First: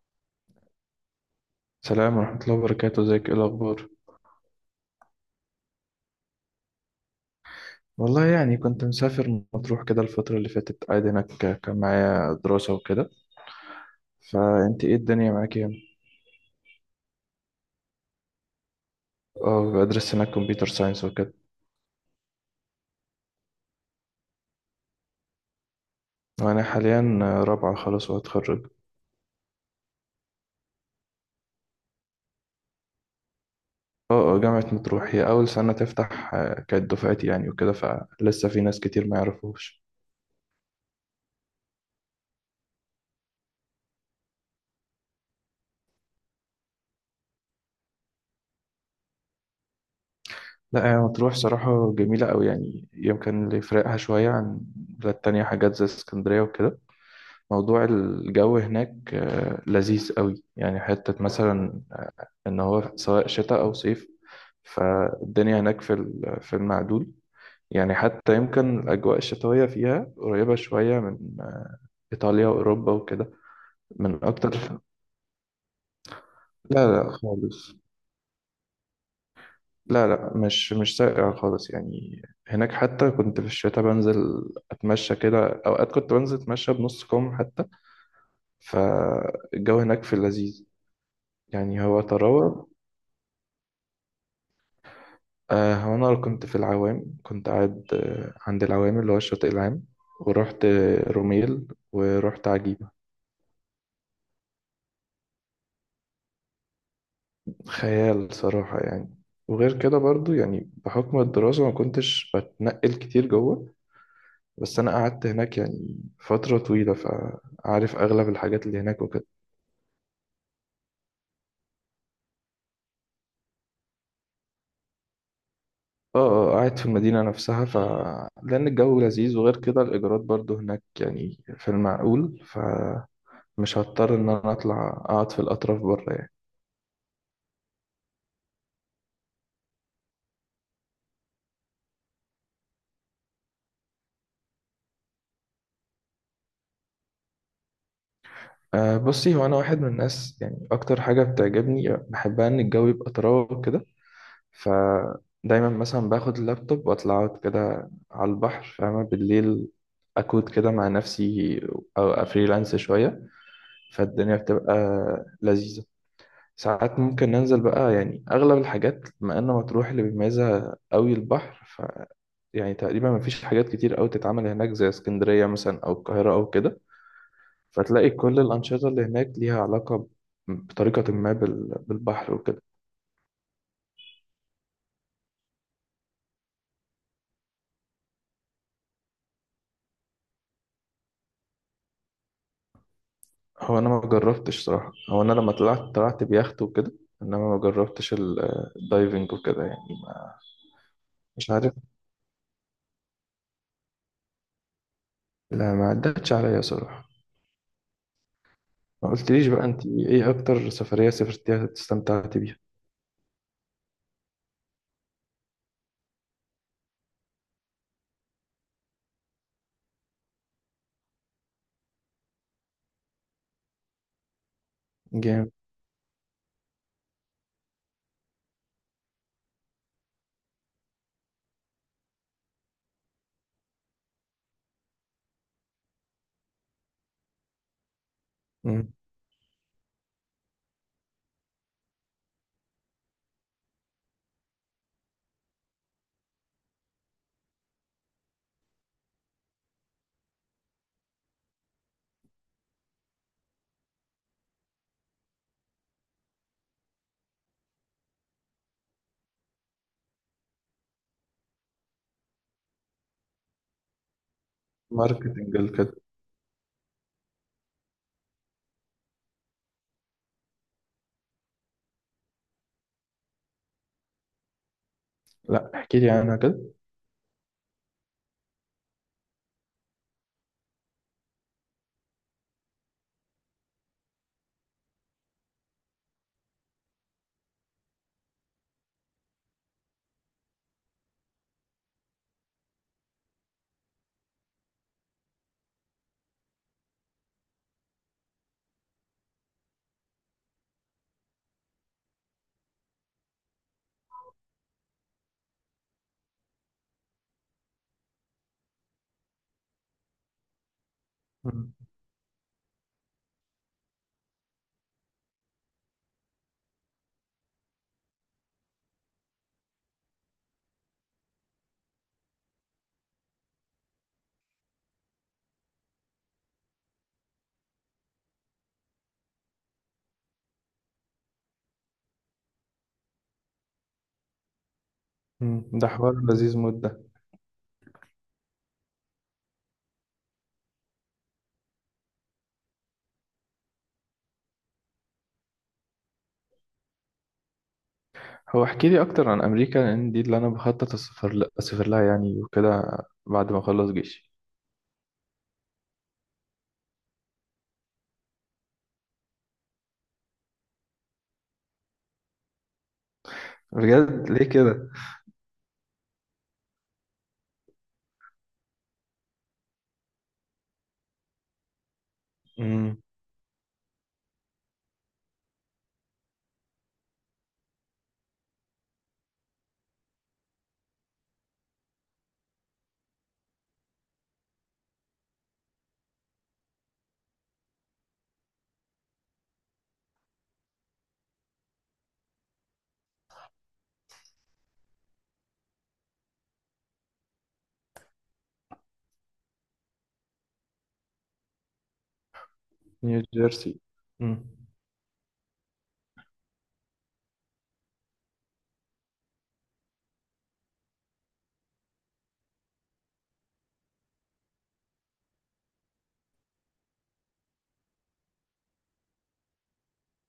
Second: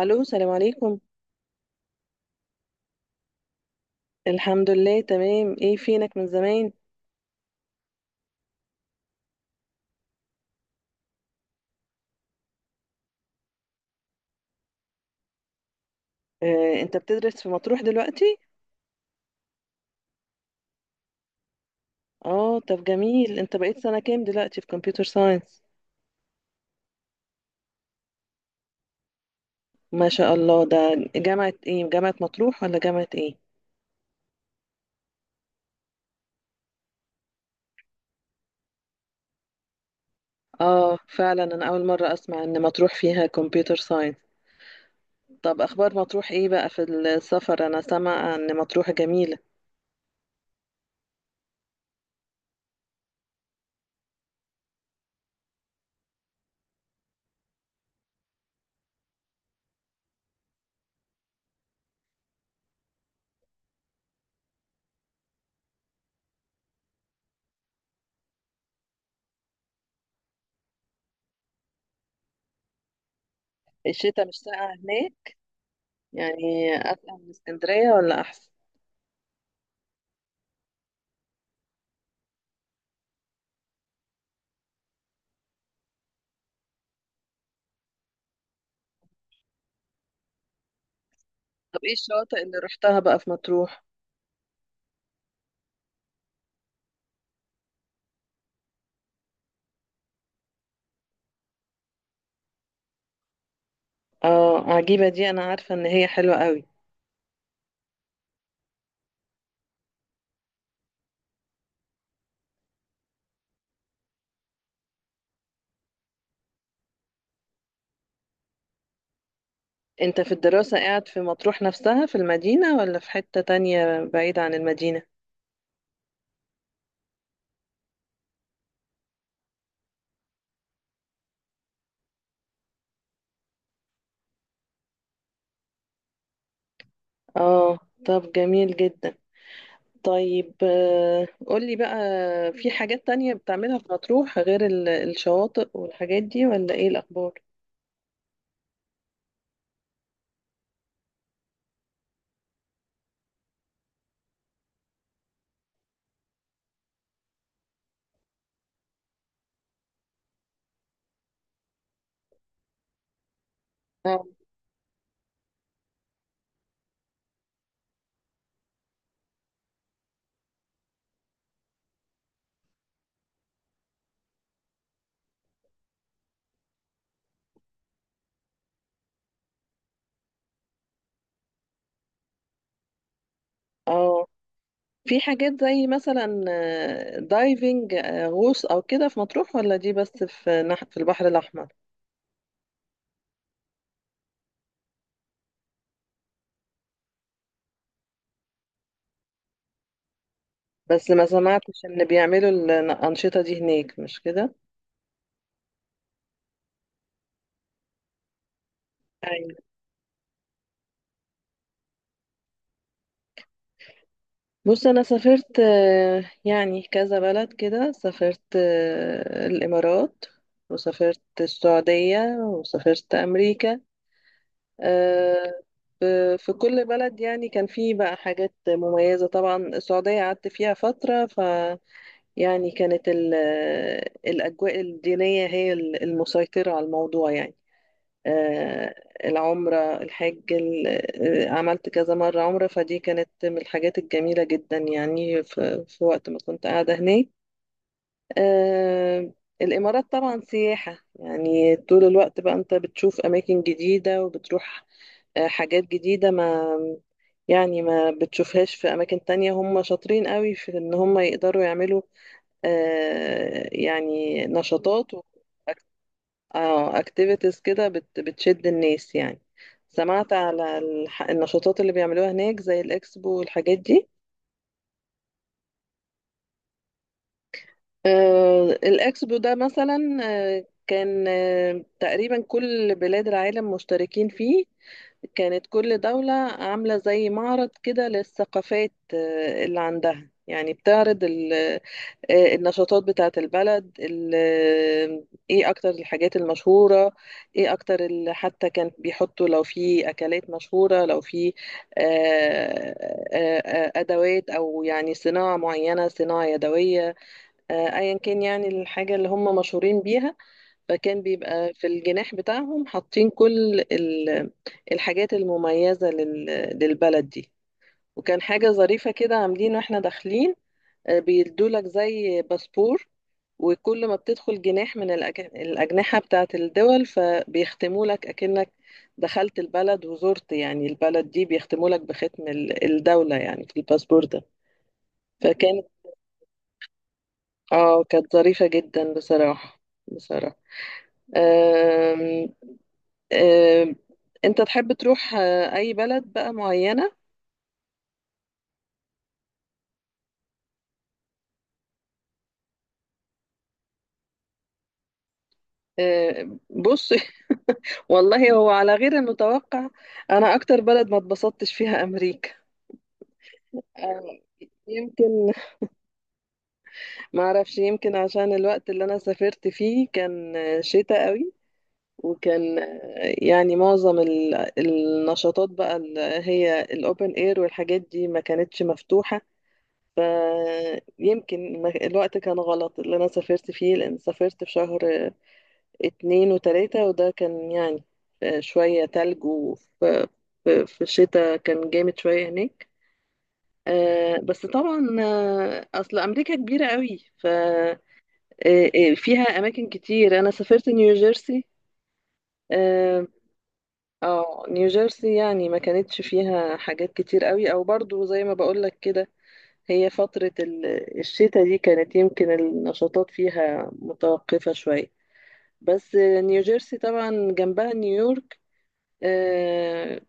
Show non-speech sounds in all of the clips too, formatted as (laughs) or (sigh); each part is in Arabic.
الو، سلام عليكم. سلام ورحمة الله وبركاته، ازيك؟ ايه الأخبار؟ الحمد لله، تمام. ايه فينك من زمان؟ والله يعني كنت مسافر مطروح كده الفترة اللي فاتت، قاعد هناك. كان معايا دراسة وكده. فأنت ايه الدنيا معاك يعني؟ انت بتدرس في مطروح دلوقتي؟ اه، بدرس هناك كمبيوتر ساينس وكده. اه طب جميل، انت بقيت سنة كام دلوقتي في كمبيوتر ساينس؟ وأنا حاليا رابعة خلاص وهتخرج. ما شاء الله. ده جامعة ايه، جامعة مطروح ولا جامعة ايه؟ اه اه، جامعة مطروح هي أول سنة تفتح. كانت دفعتي يعني وكده، فلسه في ناس كتير ما يعرفوش. اه فعلا، انا اول مرة اسمع ان مطروح فيها كمبيوتر ساينس. طب اخبار مطروح ايه بقى في السفر؟ انا سامعة ان مطروح جميلة. لا، هي مطروح صراحة جميلة أوي يعني. يمكن اللي يفرقها شوية عن البلاد التانية حاجات زي اسكندرية وكده، موضوع الجو هناك. لذيذ قوي يعني. حتة مثلا إن هو سواء شتاء أو صيف، فالدنيا هناك في في المعدول. يعني حتى يمكن الأجواء الشتوية فيها قريبة شوية من إيطاليا وأوروبا وكده. من الشتاء مش ساقعة أكتر. هناك؟ يعني لا لا اتقل من خالص. اسكندرية ولا احسن؟ لا لا، مش ساقع خالص يعني. هناك حتى كنت في الشتاء بنزل أتمشى كده، أوقات كنت بنزل أتمشى بنص كم حتى. فالجو هناك في اللذيذ، طب يعني ايه هو الشواطئ اللي طراوة. رحتها بقى في مطروح؟ هو أنا كنت في العوام، كنت قاعد عند العوام اللي هو الشاطئ العام. ورحت روميل، ورحت عجيبة. اه، عجيبة دي انا عارفة ان هي حلوة قوي. خيال صراحة يعني. وغير كده برضو يعني بحكم الدراسة ما كنتش بتنقل كتير جوه. بس أنا قعدت هناك يعني فترة طويلة، فعارف أغلب الحاجات اللي هناك وكده. انت في الدراسة قاعد في مطروح نفسها في المدينة ولا في حتة تانية بعيدة عن المدينة؟ اه، قاعد في المدينة نفسها. ف لأن الجو لذيذ، وغير كده الإيجارات برضو هناك يعني في المعقول، فمش هضطر إن أنا أطلع أقعد في الأطراف بره يعني. اه. طب جميل جدا. طيب قولي بقى، في حاجات تانية بتعملها في مطروح غير الشواطئ والحاجات دي؟ ولا ايه الاخبار؟ أه، بصي، هو أنا واحد من الناس يعني أكتر حاجة بتعجبني بحبها إن الجو يبقى طراوة كده. فدايما مثلا باخد اللابتوب وأطلع أقعد كده على البحر، فاهمة، بالليل أكود كده مع نفسي أو أفريلانس شوية، آه. فالدنيا بتبقى لذيذة. ساعات ممكن ننزل بقى. يعني أغلب الحاجات بما إن مطروح اللي بيميزها أوي البحر، ف يعني تقريبا مفيش حاجات كتير أوي تتعمل هناك زي اسكندرية مثلا أو القاهرة أو كده. فتلاقي كل الأنشطة اللي هناك ليها علاقة بطريقة ما بالبحر وكده. اه، في حاجات زي مثلا دايفنج غوص او كده في مطروح؟ ولا دي بس في في البحر الاحمر؟ هو أنا ما جربتش صراحة. هو أنا لما طلعت، طلعت بيخت وكده. إنما ما جربتش الدايفنج وكده يعني ما. بس ما مش عارف. سمعتش ان بيعملوا الانشطة دي هناك، مش كده؟ لا، ما عدتش عليا صراحة. ما قلتليش بقى أنت إيه أكتر سفرية سافرتيها استمتعتي بيها؟ بص، انا سافرت يعني كذا بلد كده. سافرت الامارات، وسافرت السعودية، وسافرت امريكا. آه، جامد. ف- في كل بلد يعني كان فيه بقى حاجات مميزة. طبعا السعودية قعدت فيها فترة ف، يعني كانت الاجواء الدينية هي المسيطرة على الموضوع يعني. مم. آه، العمرة، الحج، عملت كذا مرة عمرة، فدي كانت من الحاجات الجميلة جدا يعني في وقت ما كنت قاعدة هناك. آه، الإمارات طبعا سياحة، يعني طول الوقت بقى أنت بتشوف أماكن جديدة وبتروح حاجات جديدة. ما يعني ما بتشوفهاش في أماكن تانية. هم شاطرين قوي في إن هم يقدروا يعملوا يعني نشاطات. ماركتنج كده. اه، اكتيفيتيز كده، بتشد الناس يعني. سمعت على النشاطات اللي بيعملوها هناك زي الاكسبو والحاجات دي. لا، احكي لي عنها كده. آه، الاكسبو ده مثلا، آه كان آه تقريبا كل بلاد العالم مشتركين فيه. كانت كل دولة عاملة زي معرض كده للثقافات اللي عندها، يعني بتعرض النشاطات بتاعة البلد ايه اكتر الحاجات المشهورة، ايه اكتر حتى كان بيحطوا لو في اكلات مشهورة، لو في ادوات، او يعني صناعة معينة، صناعة يدوية، ايا كان، يعني الحاجة اللي هم مشهورين بيها. فكان مم. بيبقى في الجناح بتاعهم حاطين كل الحاجات المميزة للبلد دي. وكان حاجة ظريفة كده عاملين، واحنا داخلين بيدولك زي باسبور، وكل ما بتدخل جناح من الأجنحة بتاعت الدول فبيختموا لك أكنك دخلت البلد وزرت يعني البلد دي. بيختموا لك بختم الدولة يعني في الباسبور ده. مم. فكانت، ده حوار لذيذ مدة. اه كانت ظريفة جدا بصراحة، بصراحة. آه، انت تحب تروح اي بلد بقى معينة؟ هو احكي لي اكتر عن امريكا، لان دي اللي انا بخطط اسافر لها يعني وكده، بعد ما اخلص جيشي. بص. (laughs) والله هو على غير المتوقع، انا اكتر بلد ما اتبسطتش فيها امريكا. بجد؟ آه، ليه كده؟ يمكن ما اعرفش، يمكن عشان الوقت اللي انا سافرت فيه كان شتاء قوي، وكان امم يعني معظم النشاطات بقى اللي هي الاوبن اير والحاجات دي ما كانتش مفتوحة. فيمكن الوقت كان غلط اللي انا سافرت فيه، لان سافرت في شهر 2 و3. وده كان يعني شوية تلج. وفي في الشتاء كان جامد شوية هناك. بس طبعا أصل أمريكا كبيرة قوي، ففيها أماكن كتير. أنا سافرت نيوجيرسي. نيو اه، جيرسي. مم. نيوجيرسي يعني ما كانتش فيها حاجات كتير قوي، أو برضو زي ما بقولك كده، هي فترة الشتاء دي كانت يمكن النشاطات فيها متوقفة شوية. بس نيوجيرسي طبعا جنبها نيويورك. آه،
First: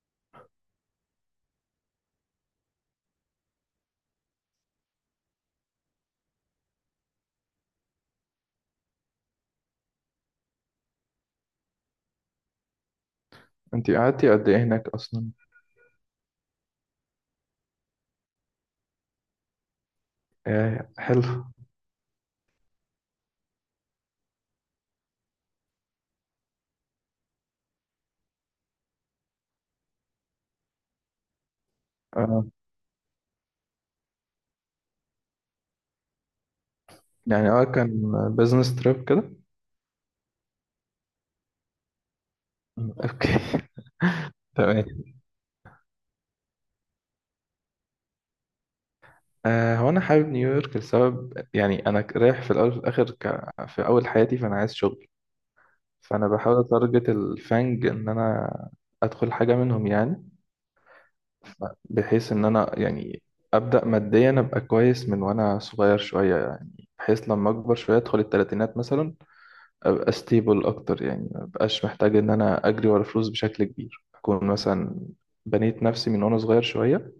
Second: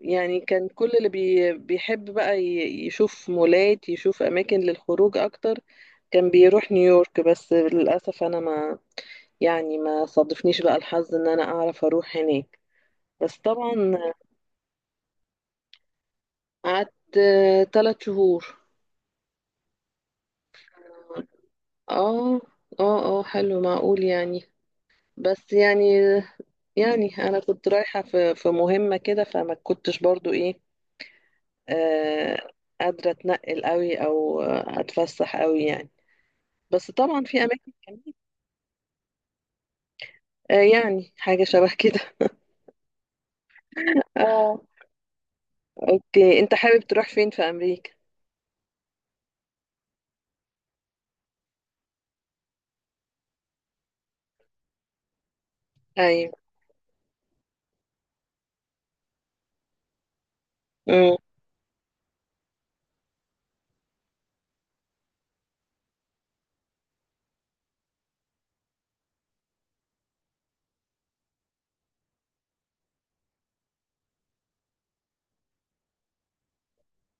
يعني كان كل اللي بيحب بقى يشوف مولات، يشوف أماكن للخروج أكتر، كان بيروح نيويورك. بس للأسف أنا ما، يعني ما صادفنيش بقى الحظ إن أنا أعرف أروح هناك. بس انت طبعا. قعدتي قد ايه هناك اصلا؟ قعدت 3 شهور. آه حلو. اه. اه، اه، حلو معقول يعني. بس يعني، يعني انا كنت رايحه في مهمه كده، فما كنتش برضو ايه، آه آه، قادره اتنقل قوي او اتفسح قوي يعني. بس طبعا في يعني. اه اماكن كمان. كان بزنس تريب كده. آه، يعني حاجه شبه كده. مم. اوكي. (laughs) اه. تمام. (laughs) اوكي، انت حابب تروح فين في امريكا؟ هو انا حابب نيويورك لسبب. يعني انا رايح في الاول وفي الاخر في اول حياتي، فانا عايز شغل. فانا ايوه. بحاول اتارجت الفانج ان انا ادخل حاجه منهم يعني. امم بحيث ان انا يعني ابدا ماديا ابقى كويس من وانا صغير شويه، يعني بحيث لما اكبر شويه ادخل الثلاثينات مثلا ابقى ستيبل اكتر، يعني ما ابقاش محتاج ان انا اجري ورا فلوس بشكل كبير. اكون مثلا بنيت نفسي من وانا صغير شويه،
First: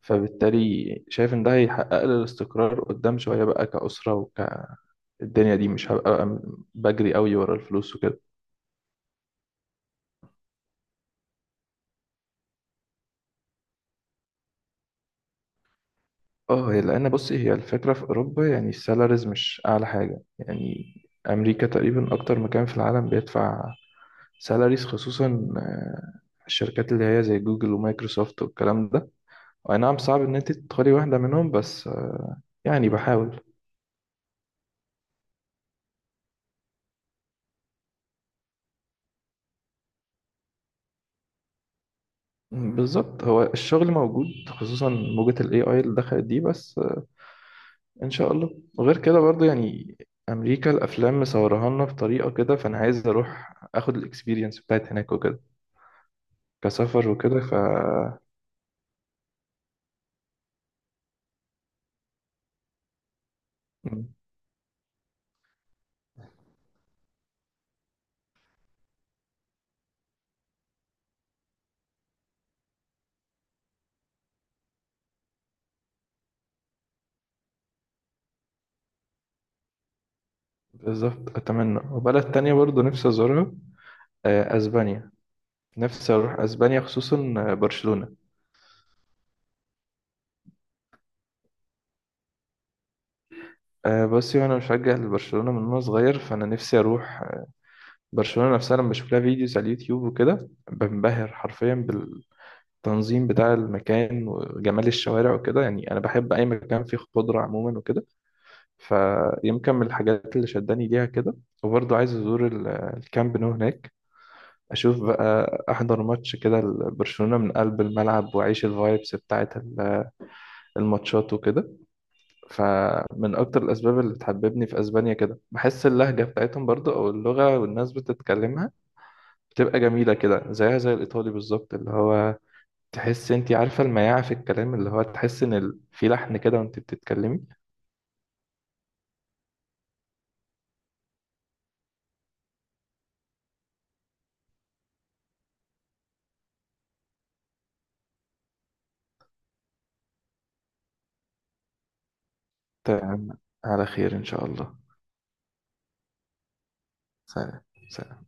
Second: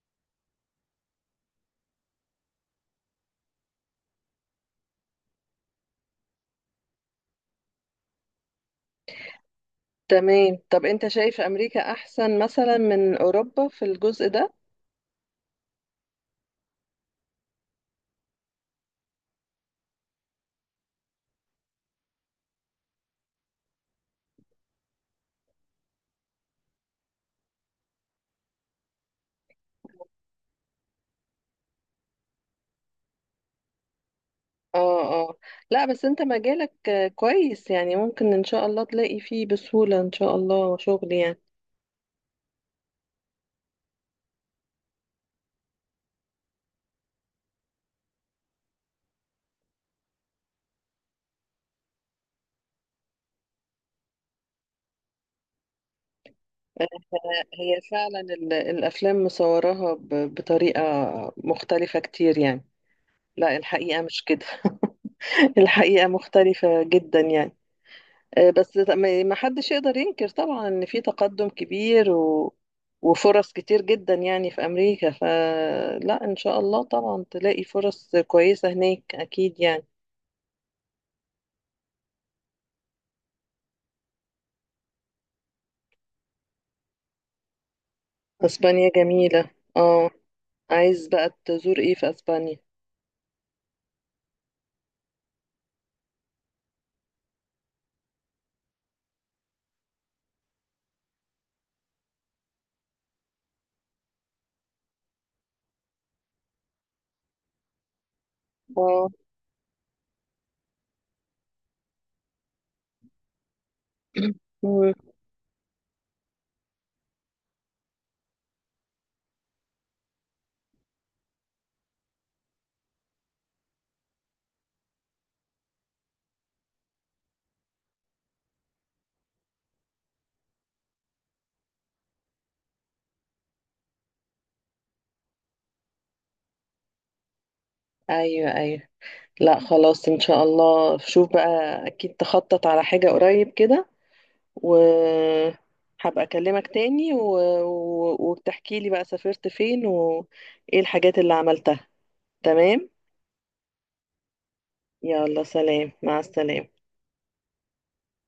فبالتالي شايف ان ده هيحقق لي الاستقرار قدام شويه بقى كأسره الدنيا دي مش هبقى بجري قوي ورا الفلوس وكده. تمام. طب انت شايف امريكا احسن مثلا من اوروبا في الجزء ده؟ اه، هي لان بصي هي الفكره في اوروبا يعني السالاريز مش اعلى حاجه يعني. امريكا تقريبا اكتر مكان في العالم بيدفع سالاريز، خصوصا الشركات اللي هي زي جوجل ومايكروسوفت والكلام ده. اي نعم صعب ان انت تدخلي واحده منهم، بس يعني بحاول. اه. اه. لا، بس انت مجالك كويس، يعني ممكن ان شاء الله تلاقي فيه بسهوله ان شاء الله شغل يعني. بالظبط. هو الشغل موجود خصوصا موجة الـAI اللي دخلت دي، بس ان شاء الله. وغير كده برضو يعني امريكا الافلام مصورها لنا بطريقه كده، فانا عايز اروح اخد الاكسبيرينس بتاعت هناك وكده كسفر وكده هي فعلا الافلام مصوراها بطريقه مختلفه كتير يعني. لا، الحقيقه مم. مش كده. (laughs) الحقيقه مختلفه جدا يعني. بس ما حدش يقدر ينكر طبعا ان في تقدم كبير و... وفرص كتير جدا يعني في امريكا. فلا ان شاء الله طبعا تلاقي فرص كويسة هناك اكيد يعني. بالظبط، أتمنى. وبلد تانية برضو نفسي أزورها، أسبانيا. نفسي أروح أسبانيا، خصوصا برشلونة. اسبانيا جميلة. اه. عايز بقى تزور ايه في اسبانيا؟ بصي، وأنا مشجع لبرشلونة من وأنا صغير، فأنا نفسي أروح برشلونة نفسها. لما بشوف لها فيديوز على اليوتيوب وكده بنبهر حرفيا بالتنظيم بتاع المكان وجمال الشوارع وكده. يعني أنا بحب أي مكان فيه خضرة عموما وكده، اه. فيمكن من الحاجات اللي شداني ليها كده. وبرضو عايز أزور الكامب نو هناك، (coughs) مم. اشوف بقى، احضر ماتش كده لبرشلونة من قلب الملعب، واعيش الفايبس بتاعت الماتشات وكده. فمن اكتر الاسباب اللي بتحببني في اسبانيا كده بحس اللهجة بتاعتهم برضو، او اللغة والناس بتتكلمها بتبقى جميلة كده زيها زي الايطالي بالظبط اللي هو تحس انت عارفة المياعة في الكلام اللي هو تحس ان في لحن كده وانت بتتكلمي. ايوه، ايوه. لا خلاص، ان شاء الله شوف بقى. اكيد تخطط على حاجة قريب كده، وهبقى أكلمك تاني و... و... وبتحكي لي بقى سافرت فين وإيه الحاجات اللي عملتها. تمام. تمام. على خير ان شاء الله. يلا سلام، مع السلامة. سلام. سلام.